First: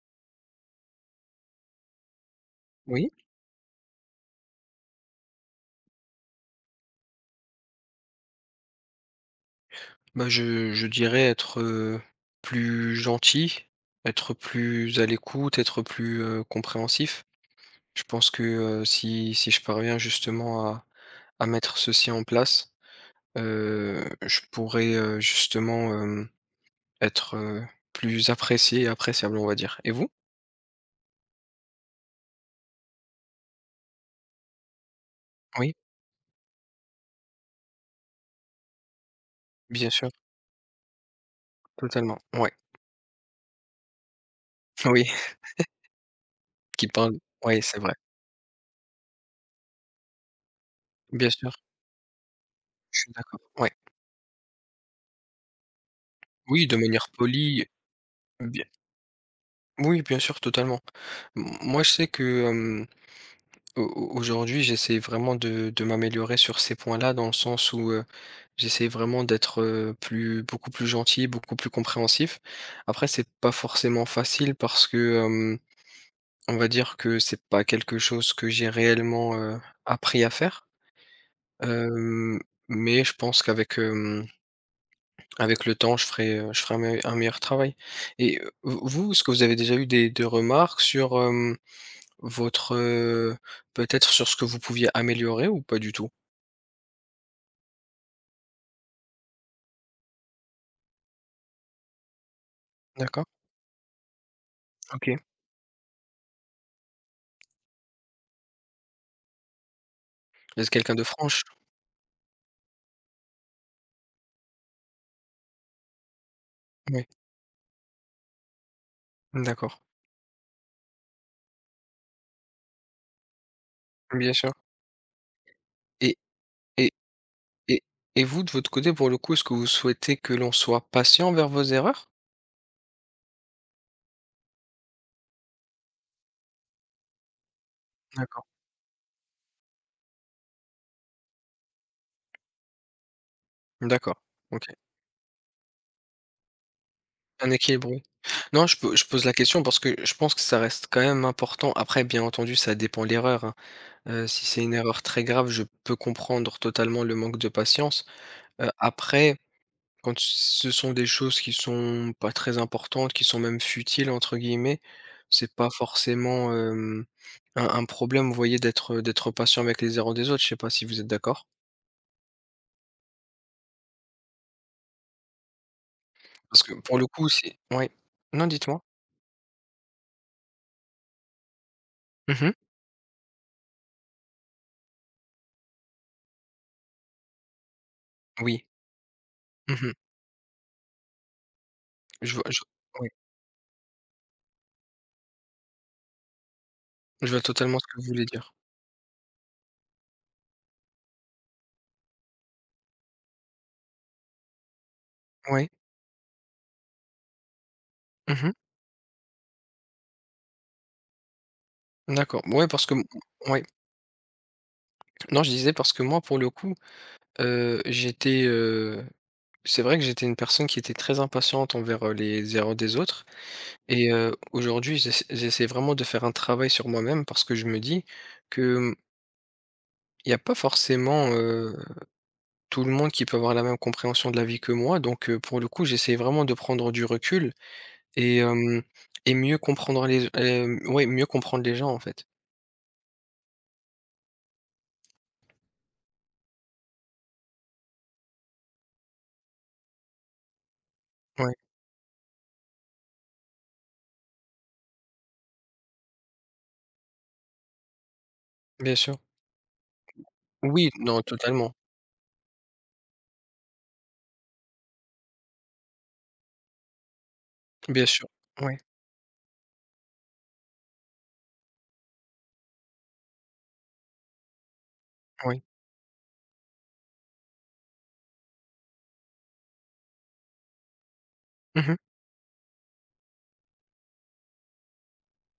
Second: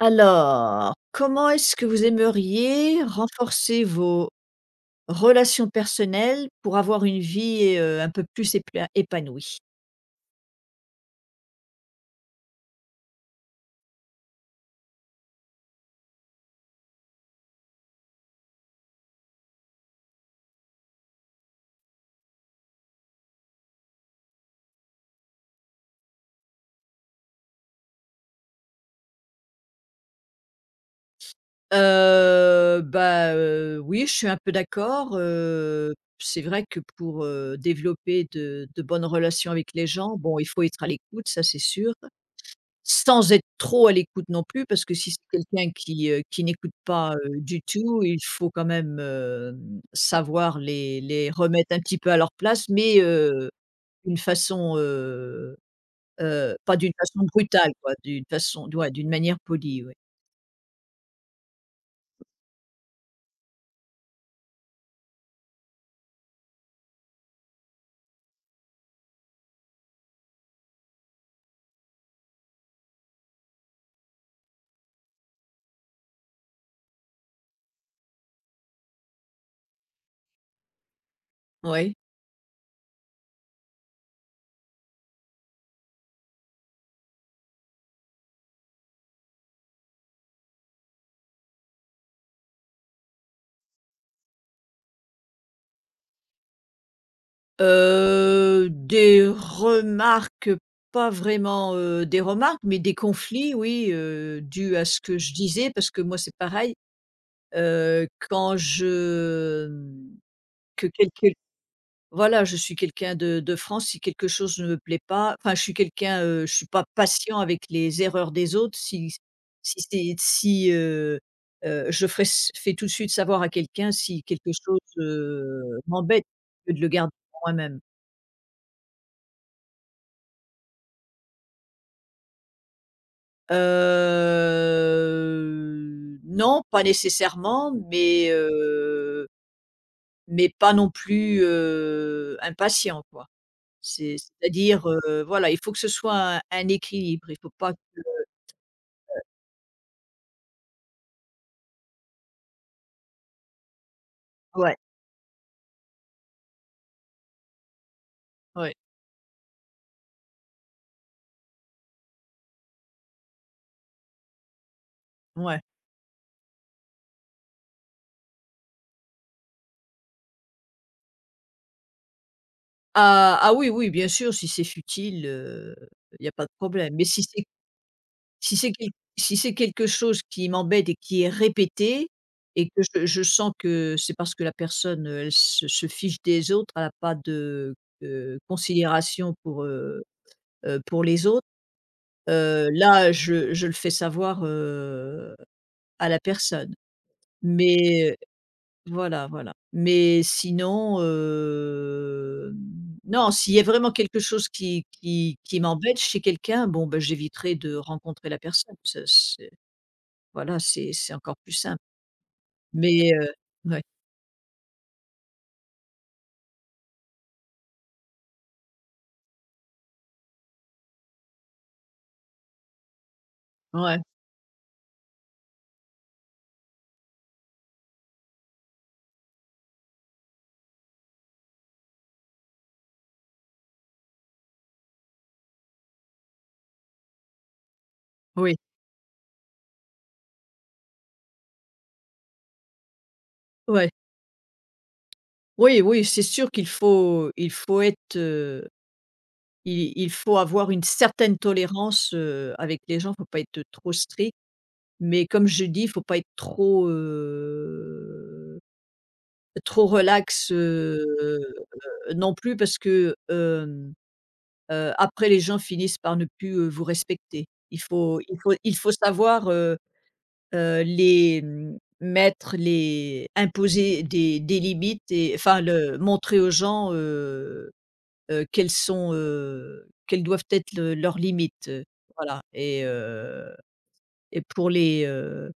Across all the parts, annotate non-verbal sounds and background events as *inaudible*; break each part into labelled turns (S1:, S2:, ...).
S1: Alors, comment est-ce que vous aimeriez
S2: Oui,
S1: renforcer vos relations personnelles pour avoir une vie, un peu plus épla épanouie?
S2: bah, je dirais être, plus gentil, être plus à l'écoute, être plus, compréhensif. Je pense que, si je parviens justement à mettre ceci en place, je pourrais, justement, être, plus apprécié et appréciable, on va dire. Et vous?
S1: Bah, oui, je suis un peu d'accord,
S2: Oui,
S1: c'est vrai que pour, développer de bonnes relations avec les
S2: bien sûr,
S1: gens, bon, il faut être à l'écoute, ça c'est sûr.
S2: totalement, ouais.
S1: Sans être trop à l'écoute non plus, parce
S2: *laughs*
S1: que
S2: Oui,
S1: si c'est quelqu'un qui n'écoute
S2: qui
S1: pas,
S2: parle, ouais,
S1: du
S2: c'est vrai.
S1: tout, il faut quand même, savoir les
S2: Bien
S1: les
S2: sûr,
S1: remettre un petit peu à leur place, mais,
S2: je suis d'accord, ouais.
S1: d'une façon,
S2: Oui, de
S1: pas d'une
S2: manière
S1: façon
S2: polie.
S1: brutale quoi, d'une façon ouais, d'une manière polie, ouais.
S2: Oui, bien sûr, totalement. Moi, je sais que aujourd'hui, j'essaie vraiment de m'améliorer sur ces points-là, dans le sens où j'essaie vraiment d'être plus, beaucoup plus gentil, beaucoup plus compréhensif. Après, c'est pas forcément facile parce que on va dire que c'est pas quelque chose que j'ai réellement appris à faire.
S1: Ouais.
S2: Euh, mais je pense qu'avec avec le temps, je ferai un meilleur travail. Et vous, est-ce que vous avez déjà eu des remarques sur votre, peut-être sur ce que vous pouviez améliorer ou pas du tout?
S1: Des remarques, pas vraiment, des remarques, mais des
S2: D'accord,
S1: conflits oui, dus à ce
S2: OK.
S1: que je disais, parce que moi c'est pareil, quand je,
S2: Vous êtes
S1: que
S2: quelqu'un de
S1: quelqu'un
S2: franche?
S1: voilà, je suis quelqu'un de franc, si quelque chose ne me plaît pas enfin, je suis quelqu'un, je suis pas
S2: Oui,
S1: patient avec les erreurs des autres. Si
S2: d'accord,
S1: si c'est si, je ferais s fais tout de suite savoir à quelqu'un si
S2: bien sûr,
S1: quelque chose,
S2: et
S1: m'embête, que de le
S2: et
S1: garder pour moi-même.
S2: et et vous, de votre côté, pour le coup, est-ce que vous souhaitez que l'on soit patient envers vos erreurs?
S1: Non, pas nécessairement, mais
S2: D'accord,
S1: pas non plus, impatient, quoi.
S2: d'accord, OK.
S1: C'est-à-dire, voilà, il faut que ce soit un équilibre, il
S2: Un
S1: faut pas.
S2: équilibre, oui. Non, je pose la question parce que je pense que ça reste quand même important. Après, bien entendu, ça dépend de l'erreur, hein. Si c'est une
S1: Ouais,
S2: erreur très grave, je peux comprendre totalement le manque de patience.
S1: ouais,
S2: Après, quand ce sont des choses qui sont pas très importantes, qui sont même «futiles» entre guillemets, c'est
S1: ouais.
S2: pas forcément, un problème, vous voyez, d'être patient avec les erreurs des autres, je sais pas si vous êtes d'accord?
S1: Ah, oui, oui, bien sûr, si c'est futile, il y a pas de
S2: Parce que
S1: problème.
S2: pour
S1: Mais
S2: le
S1: si
S2: coup,
S1: c'est
S2: c'est ouais. Non, dites-moi.
S1: quel si c'est quelque chose qui m'embête et qui est répété
S2: Mmh.
S1: et que je sens que c'est parce que la personne, elle se fiche des autres, elle a pas de,
S2: Oui.
S1: considération pour,
S2: Mmh.
S1: heu heu, pour les autres,
S2: Je vois je oui,
S1: là, je le fais savoir, à la personne.
S2: je vois totalement ce que vous
S1: Mais
S2: voulez dire.
S1: voilà, voilà. Mais sinon, non, s'il y a vraiment quelque chose qui
S2: Oui.
S1: m'embête chez quelqu'un, bon, ben j'éviterai de rencontrer la
S2: Mmh.
S1: personne. Ça c'est voilà, c'est encore plus simple.
S2: D'accord. Ouais, parce que m
S1: Mais
S2: ouais.
S1: ouais,
S2: Non, je disais parce que moi, pour le coup, j'étais, c'est vrai que j'étais une personne qui était très impatiente envers, les erreurs des autres.
S1: ouais,
S2: Et aujourd'hui, j'essaie vraiment de faire un travail sur moi-même parce que je me dis que, il n'y a pas forcément, tout le monde qui peut avoir la même compréhension de la vie que moi donc pour le coup, j'essaie vraiment de prendre du recul et
S1: oui,
S2: hem et mieux comprendre ouais, mieux comprendre les gens, en fait.
S1: ouais. Oui, oui, c'est sûr qu'il faut être, il faut avoir une certaine
S2: Ouais,
S1: tolérance, avec les gens, faut pas être trop strict. Mais comme je dis, faut pas être trop,
S2: bien sûr.
S1: trop relax,
S2: Oui, non, totalement.
S1: non plus parce que, après les gens finissent par ne plus, vous respecter. Il
S2: Bien
S1: faut
S2: sûr.
S1: il faut
S2: Oui,
S1: il faut savoir, mettre les imposer des limites et enfin
S2: oui.
S1: le montrer aux gens, quelles sont, quelles doivent être le leurs limites,
S2: Mmh mh.
S1: et heu et pour les,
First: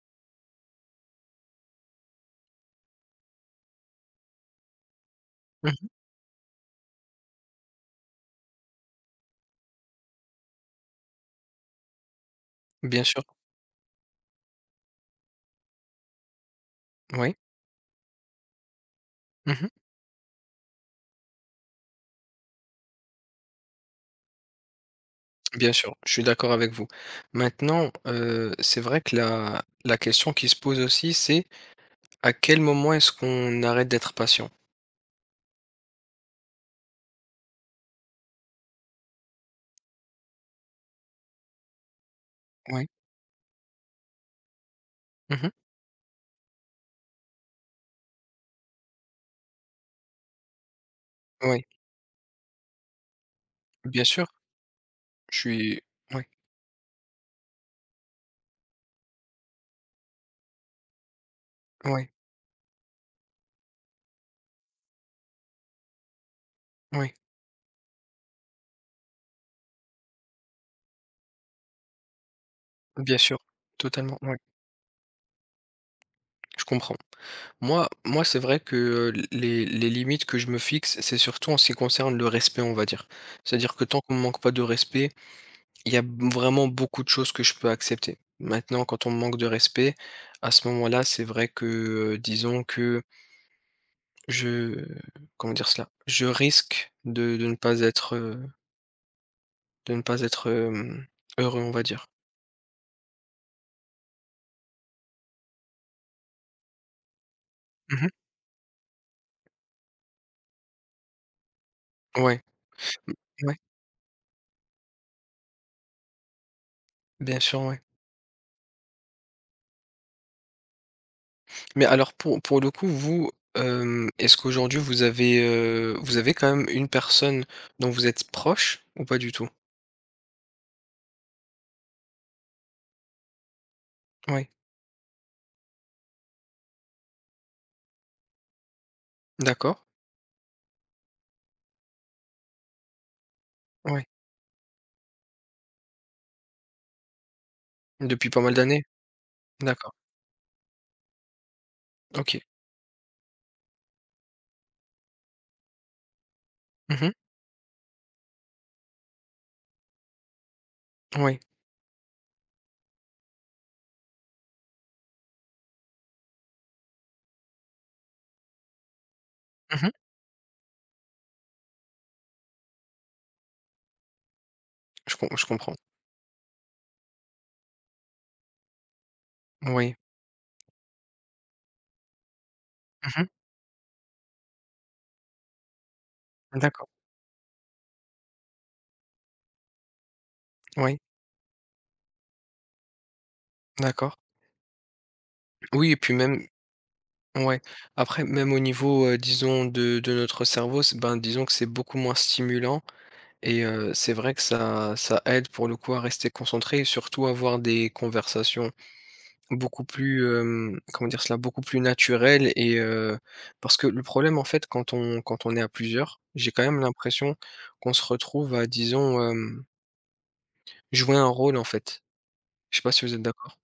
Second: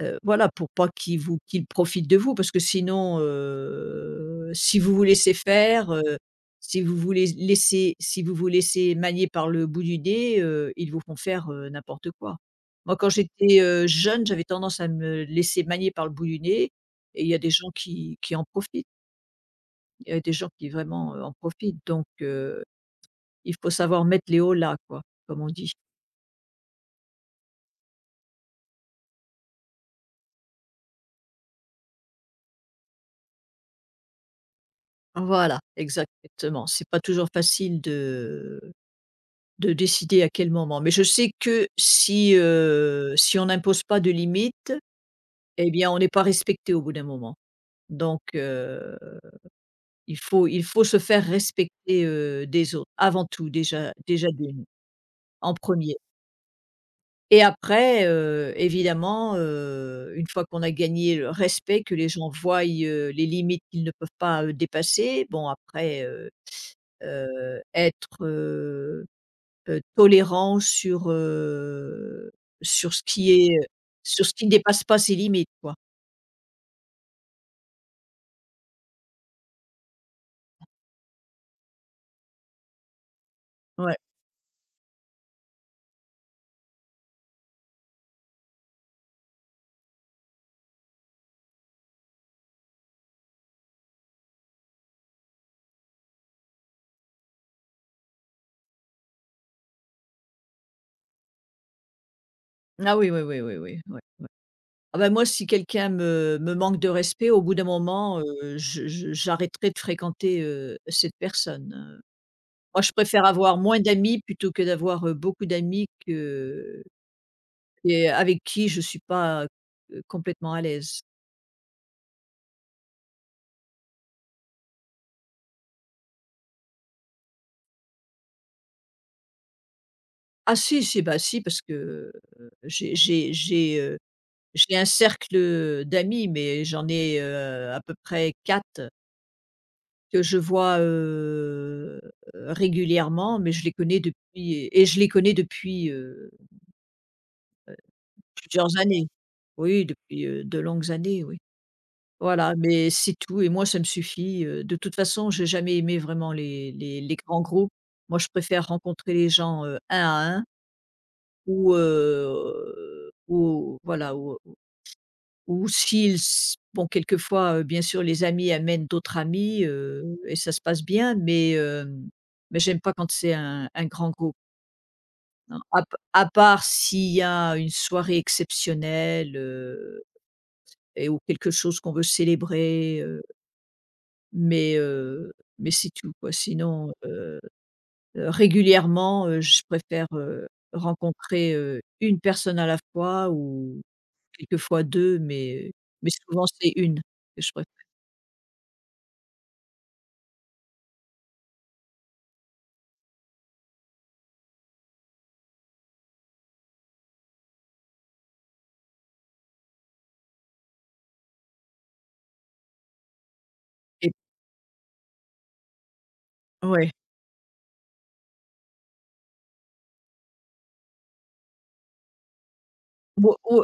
S1: Voilà, pour pas qu'ils profitent de vous parce que sinon, si vous vous laissez
S2: Mmh.
S1: faire, si vous vous lais laissez si vous vous laissez manier par le bout du nez, ils vous font faire, n'importe quoi. Moi,
S2: Bien
S1: quand
S2: sûr.
S1: j'étais, jeune, j'avais tendance à me laisser manier par le bout du nez et il y
S2: Oui.
S1: a des gens qui en profitent.
S2: Mmh.
S1: Il y a des gens qui vraiment, en profitent donc il faut savoir mettre les hauts là, quoi, comme on
S2: Bien
S1: dit.
S2: sûr, je suis d'accord avec vous. Maintenant, c'est vrai que la question qui se pose aussi, c'est à quel moment est-ce qu'on arrête d'être patient?
S1: Voilà, exactement. C'est pas toujours facile de décider à quel moment. Mais je sais que
S2: Oui.
S1: si on n'impose pas de limite,
S2: Mmh mh.
S1: eh bien, on n'est pas respecté au bout d'un moment. Donc, il faut se faire
S2: Ouais,
S1: respecter, des autres, avant tout,
S2: bien sûr,
S1: déjà d'une,
S2: je
S1: en
S2: suis
S1: premier.
S2: Oui.
S1: Et après, évidemment, une fois qu'on a gagné le respect, que les
S2: Oui.
S1: gens voient, les limites qu'ils ne peuvent pas, dépasser, bon après,
S2: Oui.
S1: être, tolérant sur, sur ce
S2: Bien
S1: qui
S2: sûr,
S1: est,
S2: totalement,
S1: sur ce
S2: ouais,
S1: qui ne dépasse pas ses limites, quoi.
S2: je comprends. Moi, c'est vrai que, les limites que je me fixe, c'est surtout en ce qui concerne le respect, on va dire. C'est-à-dire que
S1: Ouais.
S2: tant qu'on ne me manque pas de respect, il y a b vraiment beaucoup de choses que je peux accepter. Maintenant, quand on me manque de respect, à ce moment-là, c'est vrai que, disons que je comment dire cela? Je risque de ne pas être, de ne pas être, heureux, on va dire.
S1: Ah oui, oui, oui, oui, oui, ouais. Ah ben moi, si quelqu'un me manque de respect, au bout d'un
S2: Mmh.
S1: moment, je j'arrêterai de fréquenter, cette personne,
S2: Ouais,
S1: Moi, je
S2: mmh,
S1: préfère
S2: ouais,
S1: avoir moins d'amis plutôt que d'avoir, beaucoup d'amis que
S2: bien sûr, ouais.
S1: et avec qui je ne suis pas, complètement à l'aise.
S2: Mais alors pour le coup, vous, est-ce qu'aujourd'hui vous avez quand même une personne dont vous êtes proche ou pas du tout?
S1: Ah si, si, bah si, parce que, heu, j'ai j'ai j'ai, heu
S2: Ouais,
S1: J'ai un cercle, d'amis, mais j'en ai, à peu près 4
S2: d'accord,
S1: que je vois, régulièrement, mais
S2: ouais.
S1: je les connais depuis,
S2: Depuis pas mal
S1: plusieurs
S2: d'années?
S1: années. Oui,
S2: D'accord,
S1: depuis, de longues années, oui.
S2: OK.
S1: Voilà, mais c'est tout et moi ça me suffit, de toute façon, j'ai jamais aimé vraiment les les
S2: Mmh.
S1: les grands groupes. Moi, je préfère rencontrer les gens, un à un
S2: Oui.
S1: ou voilà. Ou s'ils s bon quelquefois, bien sûr les amis amènent d'autres amis,
S2: Mmh.
S1: et ça se passe bien, mais j'aime pas quand c'est un grand groupe,
S2: Je
S1: non.
S2: comprends.
S1: À part s'il y a une soirée exceptionnelle,
S2: Oui.
S1: ou quelque chose qu'on veut célébrer,
S2: Mmh.
S1: mais heu, mais c'est tout quoi.
S2: D'accord.
S1: Sinon, régulièrement, je préfère,
S2: Oui,
S1: rencontrer, 1 personne à la fois ou
S2: d'accord.
S1: quelquefois 2 mais
S2: Oui et puis même
S1: souvent c'est une que je
S2: ouais.
S1: préfère
S2: Après même au niveau, disons de notre cerveau, c'est ben, disons que c'est beaucoup moins stimulant. Et c'est vrai que ça aide pour le coup à rester concentré et surtout avoir des conversations beaucoup plus, comment dire cela? Beaucoup plus naturelles et parce que le
S1: et
S2: problème en fait quand on quand on est à plusieurs, j'ai quand même
S1: ouais.
S2: l'impression qu'on se retrouve à disons, jouer un rôle en fait. Je sais pas si vous êtes
S1: Ou
S2: d'accord?
S1: ou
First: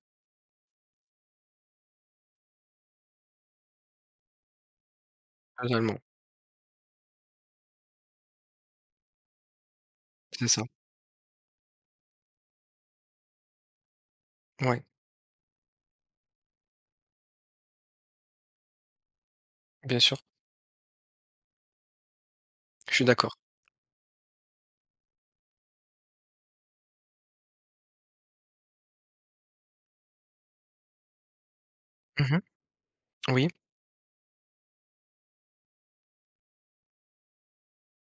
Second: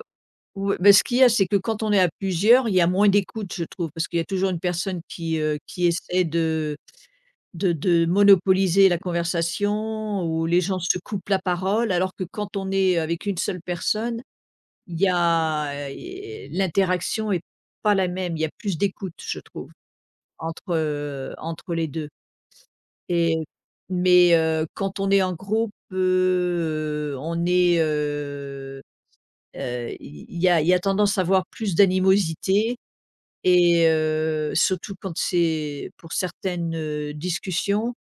S1: ou bah, ce qu'il y a, c'est que quand on est à plusieurs, il y a moins d'écoute, je trouve, parce qu'il y a toujours une personne qui
S2: Totalement,
S1: essaie de monopoliser la conversation ou
S2: c'est
S1: les
S2: ça.
S1: gens se coupent la parole, alors que quand on est avec une seule personne,
S2: Ouais,
S1: il y a, l'interaction est pas la même. Il y a plus d'écoute, je trouve,
S2: bien sûr,
S1: entre les 2.
S2: je suis d'accord.
S1: et mais, quand on est en groupe, on est, il y a tendance à avoir plus
S2: Mmh mh.
S1: d'animosité
S2: Oui,
S1: et surtout quand c'est pour certaines, discussions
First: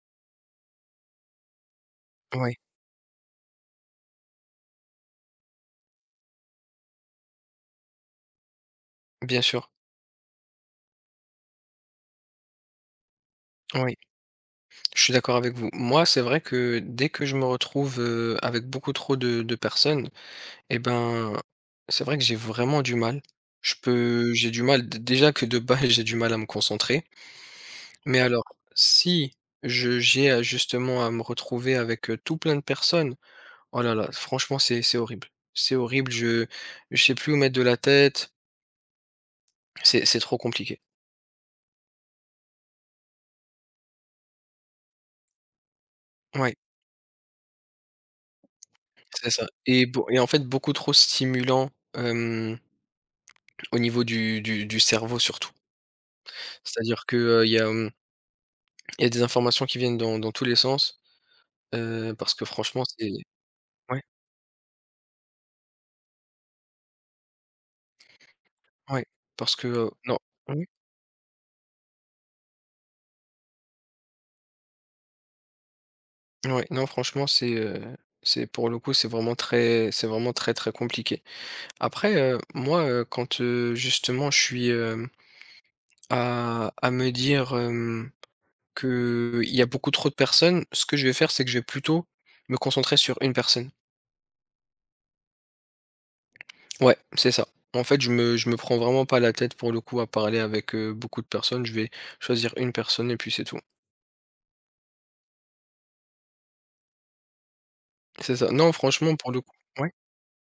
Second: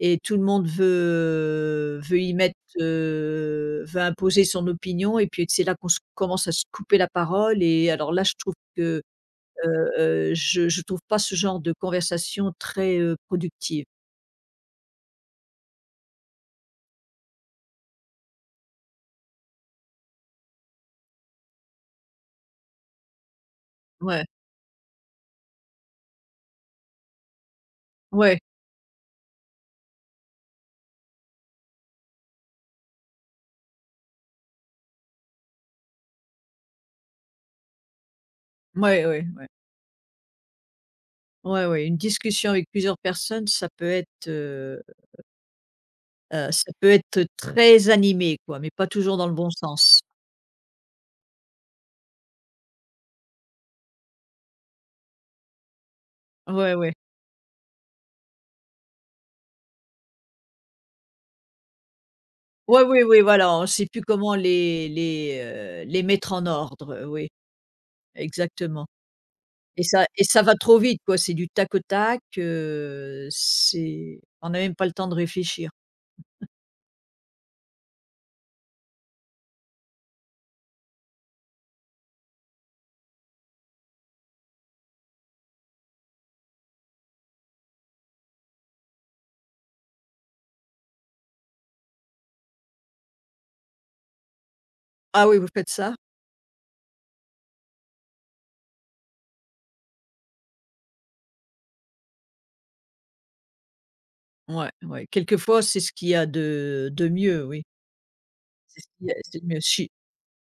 S1: et tout le monde veut veut y mettre,
S2: ouais,
S1: heu, veut imposer son opinion et puis c'est là qu'on se commence à se couper la parole et alors là je trouve que,
S2: bien sûr,
S1: je trouve pas ce genre de conversation très, productive.
S2: oui, je suis d'accord avec vous. Moi, c'est vrai que dès que je me retrouve, avec beaucoup trop de personnes. Eh ben, c'est vrai que j'ai vraiment du mal. Je
S1: Ouais,
S2: peux J'ai du mal d déjà que de base, *laughs* j'ai du mal à me concentrer, mais
S1: ouais,
S2: alors si je j'ai à justement à me retrouver avec, tout plein de personnes, oh là là, franchement c'est horrible. C'est horrible, je sais plus où mettre de la tête,
S1: ouais, ouais, ouais,
S2: c'est trop compliqué.
S1: ouais, ouais, une discussion avec plusieurs personnes
S2: Ouais,
S1: ça peut être très animé quoi, mais pas toujours dans
S2: c'est
S1: le
S2: ça
S1: bon sens.
S2: et en fait beaucoup trop stimulant, hem, au niveau du cerveau surtout.
S1: Ouais, ouais.
S2: C'est-à-dire que, il y a, il y a des informations qui viennent dans tous les sens, parce que franchement
S1: Ouais, oui,
S2: c'est
S1: oui, voilà, on ne sait plus
S2: Ouais,
S1: comment les mettre en ordre, oui, exactement
S2: ouais, parce que,
S1: et
S2: non
S1: ça va
S2: oui,
S1: trop vite quoi, c'est du tac au tac, c'est on n'a même pas le temps de réfléchir.
S2: ouais, non franchement c'est pour le coup, c'est vraiment très, très compliqué. Après, moi, quand, justement je suis, à me dire, que il y a beaucoup trop de personnes, ce que je vais faire, c'est que je vais plutôt me concentrer sur une personne.
S1: Ah oui, vous faites ça?
S2: Ouais, c'est ça. En fait, je me prends vraiment pas la tête pour le coup à parler avec, beaucoup de personnes, je vais choisir une personne et puis c'est tout.
S1: Ouais, ouais, quelquefois, c'est ce qu'il y a de mieux, oui.
S2: C'est ça. Non,
S1: C'est ce qu'il y
S2: franchement
S1: a
S2: pour le
S1: c'est le
S2: coup
S1: mieux. Si
S2: ouais,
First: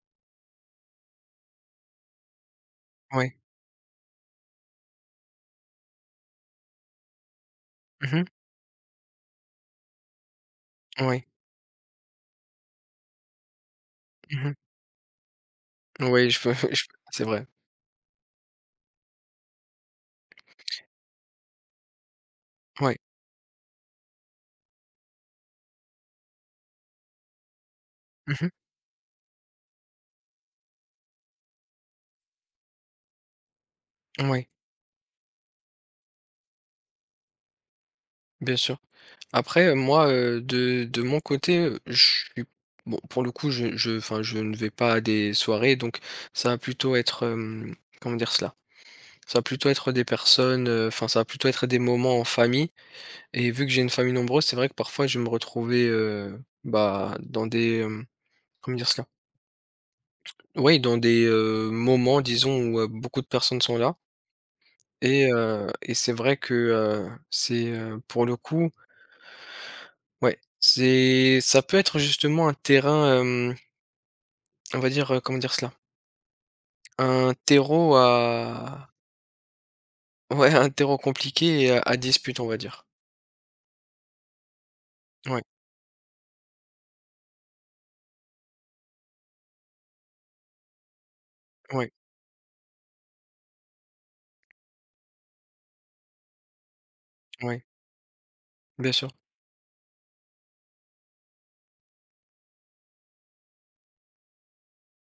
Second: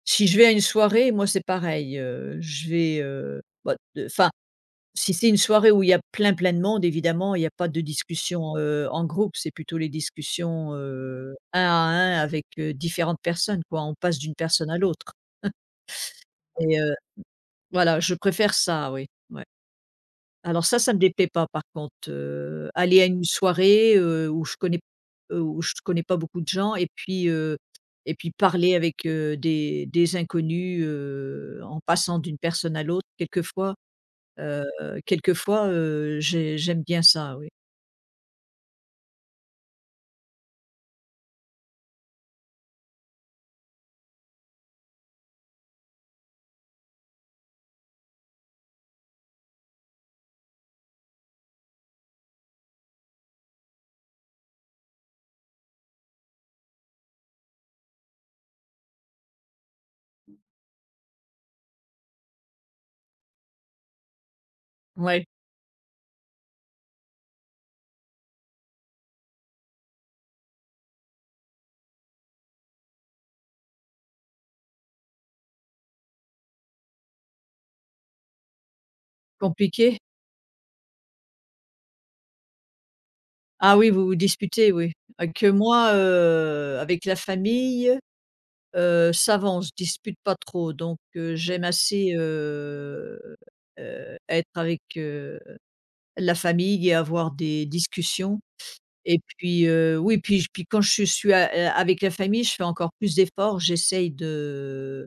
S1: si je vais à une soirée, moi, c'est pareil, je vais,
S2: ouais.
S1: bah, de enfin, si c'est une soirée où il y a plein, plein de monde, évidemment, il y a pas de
S2: Mmh.
S1: discussion, en groupe, c'est plutôt les discussions,
S2: Ouais.
S1: 1 à un avec, différentes personnes, quoi. On passe d'une
S2: Mmh.
S1: personne à l'autre
S2: Oui, je peux *laughs*
S1: et
S2: je
S1: heu,
S2: c'est vrai.
S1: voilà, je préfère ça, oui, ouais. Alors ça me déplaît pas par contre,
S2: Oui.
S1: aller à une soirée, où je connais pas beaucoup de gens et puis
S2: Mmh mh.
S1: parler avec, des inconnus, en passant d'une personne à l'autre quelquefois,
S2: Ouais,
S1: heu, j'aime bien ça, oui.
S2: bien sûr. Après, moi, de mon côté, je suis bon, pour le coup, je enfin, je ne vais pas à des soirées, donc ça va plutôt être, comment dire cela? Ça va plutôt être des personnes, enfin, ça va plutôt être des moments en famille et vu que j'ai une famille nombreuse, c'est vrai que parfois je vais me retrouvais, bah, dans des, comment dire cela? Oui, dans des, moments disons où, beaucoup de personnes sont là.
S1: Ouais.
S2: Et c'est vrai que, c'est, pour le coup ouais, c'est ça peut être justement un terrain, on va dire, comment dire cela? Un terreau à
S1: Compliqué?
S2: *laughs* ouais, un terreau compliqué et à dispute, on va dire.
S1: Ah oui, vous vous disputez, oui. Ah
S2: Ouais,
S1: que moi, avec la famille, ça va, on se dispute pas trop donc, j'aime
S2: ouais,
S1: assez, être avec, la famille et avoir
S2: ouais,
S1: des discussions
S2: bien sûr.
S1: et puis, oui, puis j puis quand je suis a avec la famille, je fais encore plus d'efforts. J'essaye de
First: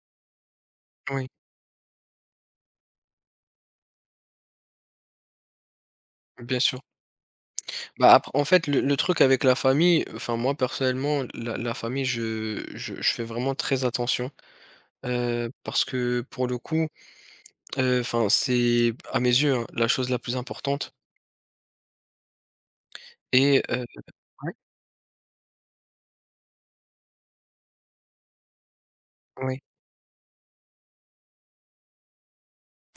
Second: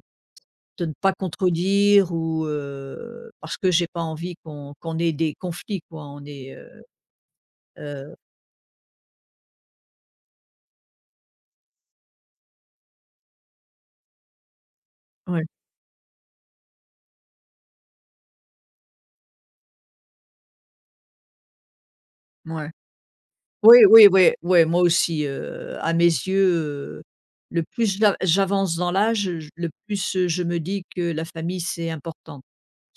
S1: de ne pas
S2: Oui,
S1: contredire ou parce que j'ai pas envie qu'on ait des conflits quoi, on est,
S2: bien sûr. Bah,
S1: heu,
S2: après en fait, le truc avec la famille, enfin, moi, personnellement, la famille, je fais vraiment très attention,
S1: ouais,
S2: parce que pour le coup, enfin, c'est à mes yeux, hein, la chose la plus importante
S1: ouais.
S2: et
S1: Oui, oui, oui, oui moi aussi, à mes yeux, heu, le plus j'avance dans l'âge, je
S2: Oui.
S1: le plus, je me dis que la famille, c'est important.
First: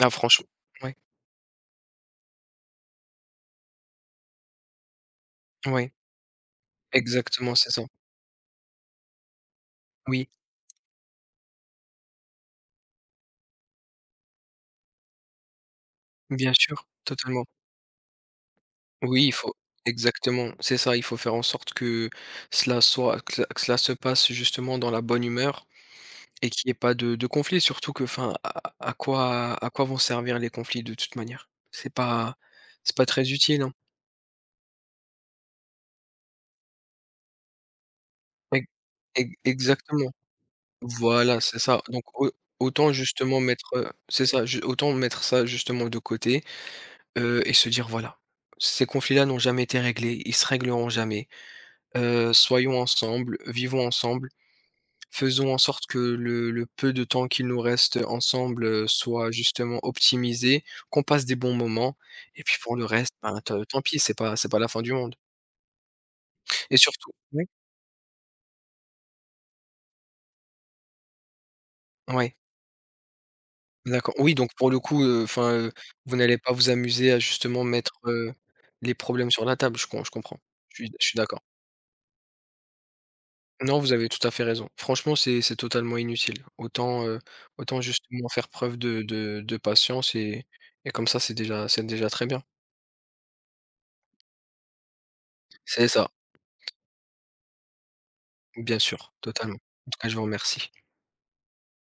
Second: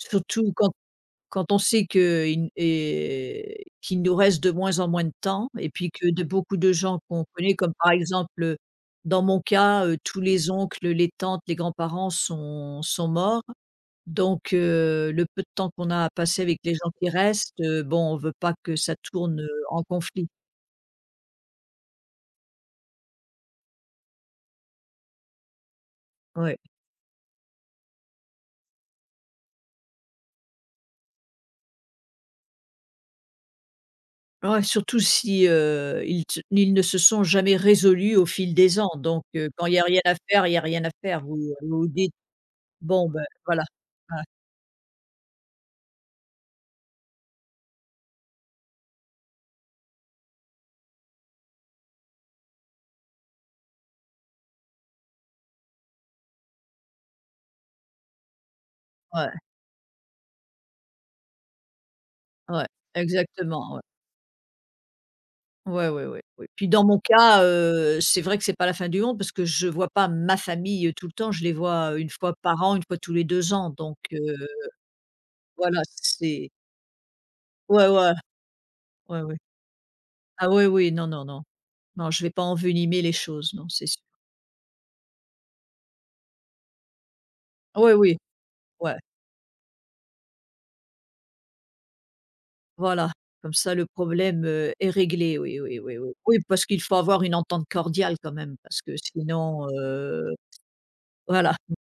S2: Ah franchement, Oui.
S1: quand on sait qu'il nous reste de moins en moins de temps et puis
S2: Oui.
S1: que de beaucoup de gens qu'on
S2: Exactement,
S1: connaît,
S2: c'est
S1: comme
S2: ça.
S1: par exemple, dans mon cas, tous
S2: Oui,
S1: les oncles, les tantes, les grands-parents sont morts. Donc le peu de temps qu'on a à passer
S2: bien
S1: avec les
S2: sûr,
S1: gens qui
S2: totalement.
S1: restent, bon, on veut pas que ça
S2: Oui, il
S1: tourne,
S2: faut
S1: en conflit.
S2: exactement, c'est ça, il faut faire en sorte que cela soit que ce que cela se passe justement dans la bonne humeur et
S1: Ouais.
S2: qu'il y ait pas de conflit, surtout que enfin à quoi vont servir les conflits de toute manière? C'est pas très utile, hein.
S1: Ouais, surtout si, ils ne se sont jamais résolus au fil
S2: E
S1: des ans. Donc
S2: e
S1: quand il y a rien
S2: Exactement.
S1: à faire, il y a rien à faire.
S2: Voilà,
S1: Vous
S2: c'est ça.
S1: vous
S2: Donc
S1: dites:
S2: au autant
S1: «Bon, ben,
S2: justement
S1: voilà».
S2: mettre,
S1: Ouais,
S2: c'est ça, ju autant mettre ça justement de côté. Et se dire: «Voilà, ces conflits-là n'ont jamais été réglés, ils se régleront jamais. Soyons ensemble, vivons ensemble, faisons en sorte que le peu de temps qu'il nous reste ensemble, soit
S1: ouais.
S2: justement optimisé, qu'on passe des bons moments et puis
S1: Ouais,
S2: pour le reste, ben, te
S1: exactement, ouais.
S2: tant pis, c'est pas la fin du monde»
S1: Ouais, ouais, ouais, oui. Puis
S2: et
S1: dans mon
S2: surtout oui?
S1: cas, c'est vrai que c'est pas la fin du monde parce que je vois pas ma famille, tout le temps. Je les vois, 1 fois
S2: Ouais,
S1: par an, une fois tous les 2 ans donc
S2: d'accord. Oui, donc pour le coup, enfin,
S1: voilà,
S2: vous n'allez
S1: c'est
S2: pas vous amuser à justement
S1: ouais,
S2: mettre,
S1: ouais,
S2: les
S1: ouais,
S2: problèmes
S1: ouais.
S2: sur la table, je comprends.
S1: Ah oui, oui,
S2: Je
S1: non,
S2: suis
S1: non,
S2: d'accord.
S1: non. Non, je vais pas envenimer les choses, non,
S2: Non,
S1: c'est
S2: vous
S1: sûr.
S2: avez tout à fait raison. Franchement, c'est totalement inutile. Autant, autant
S1: Oui, oui,
S2: justement faire preuve
S1: ouais,
S2: de patience et comme ça, c'est déjà très bien.
S1: voilà. Comme ça le problème, est réglé, oui, oui,
S2: C'est
S1: oui,
S2: ça,
S1: oui. Oui, parce qu'il faut avoir une entente cordiale quand même
S2: bien
S1: parce que
S2: sûr, totalement.
S1: sinon,
S2: En tout cas, je vous remercie.
S1: voilà.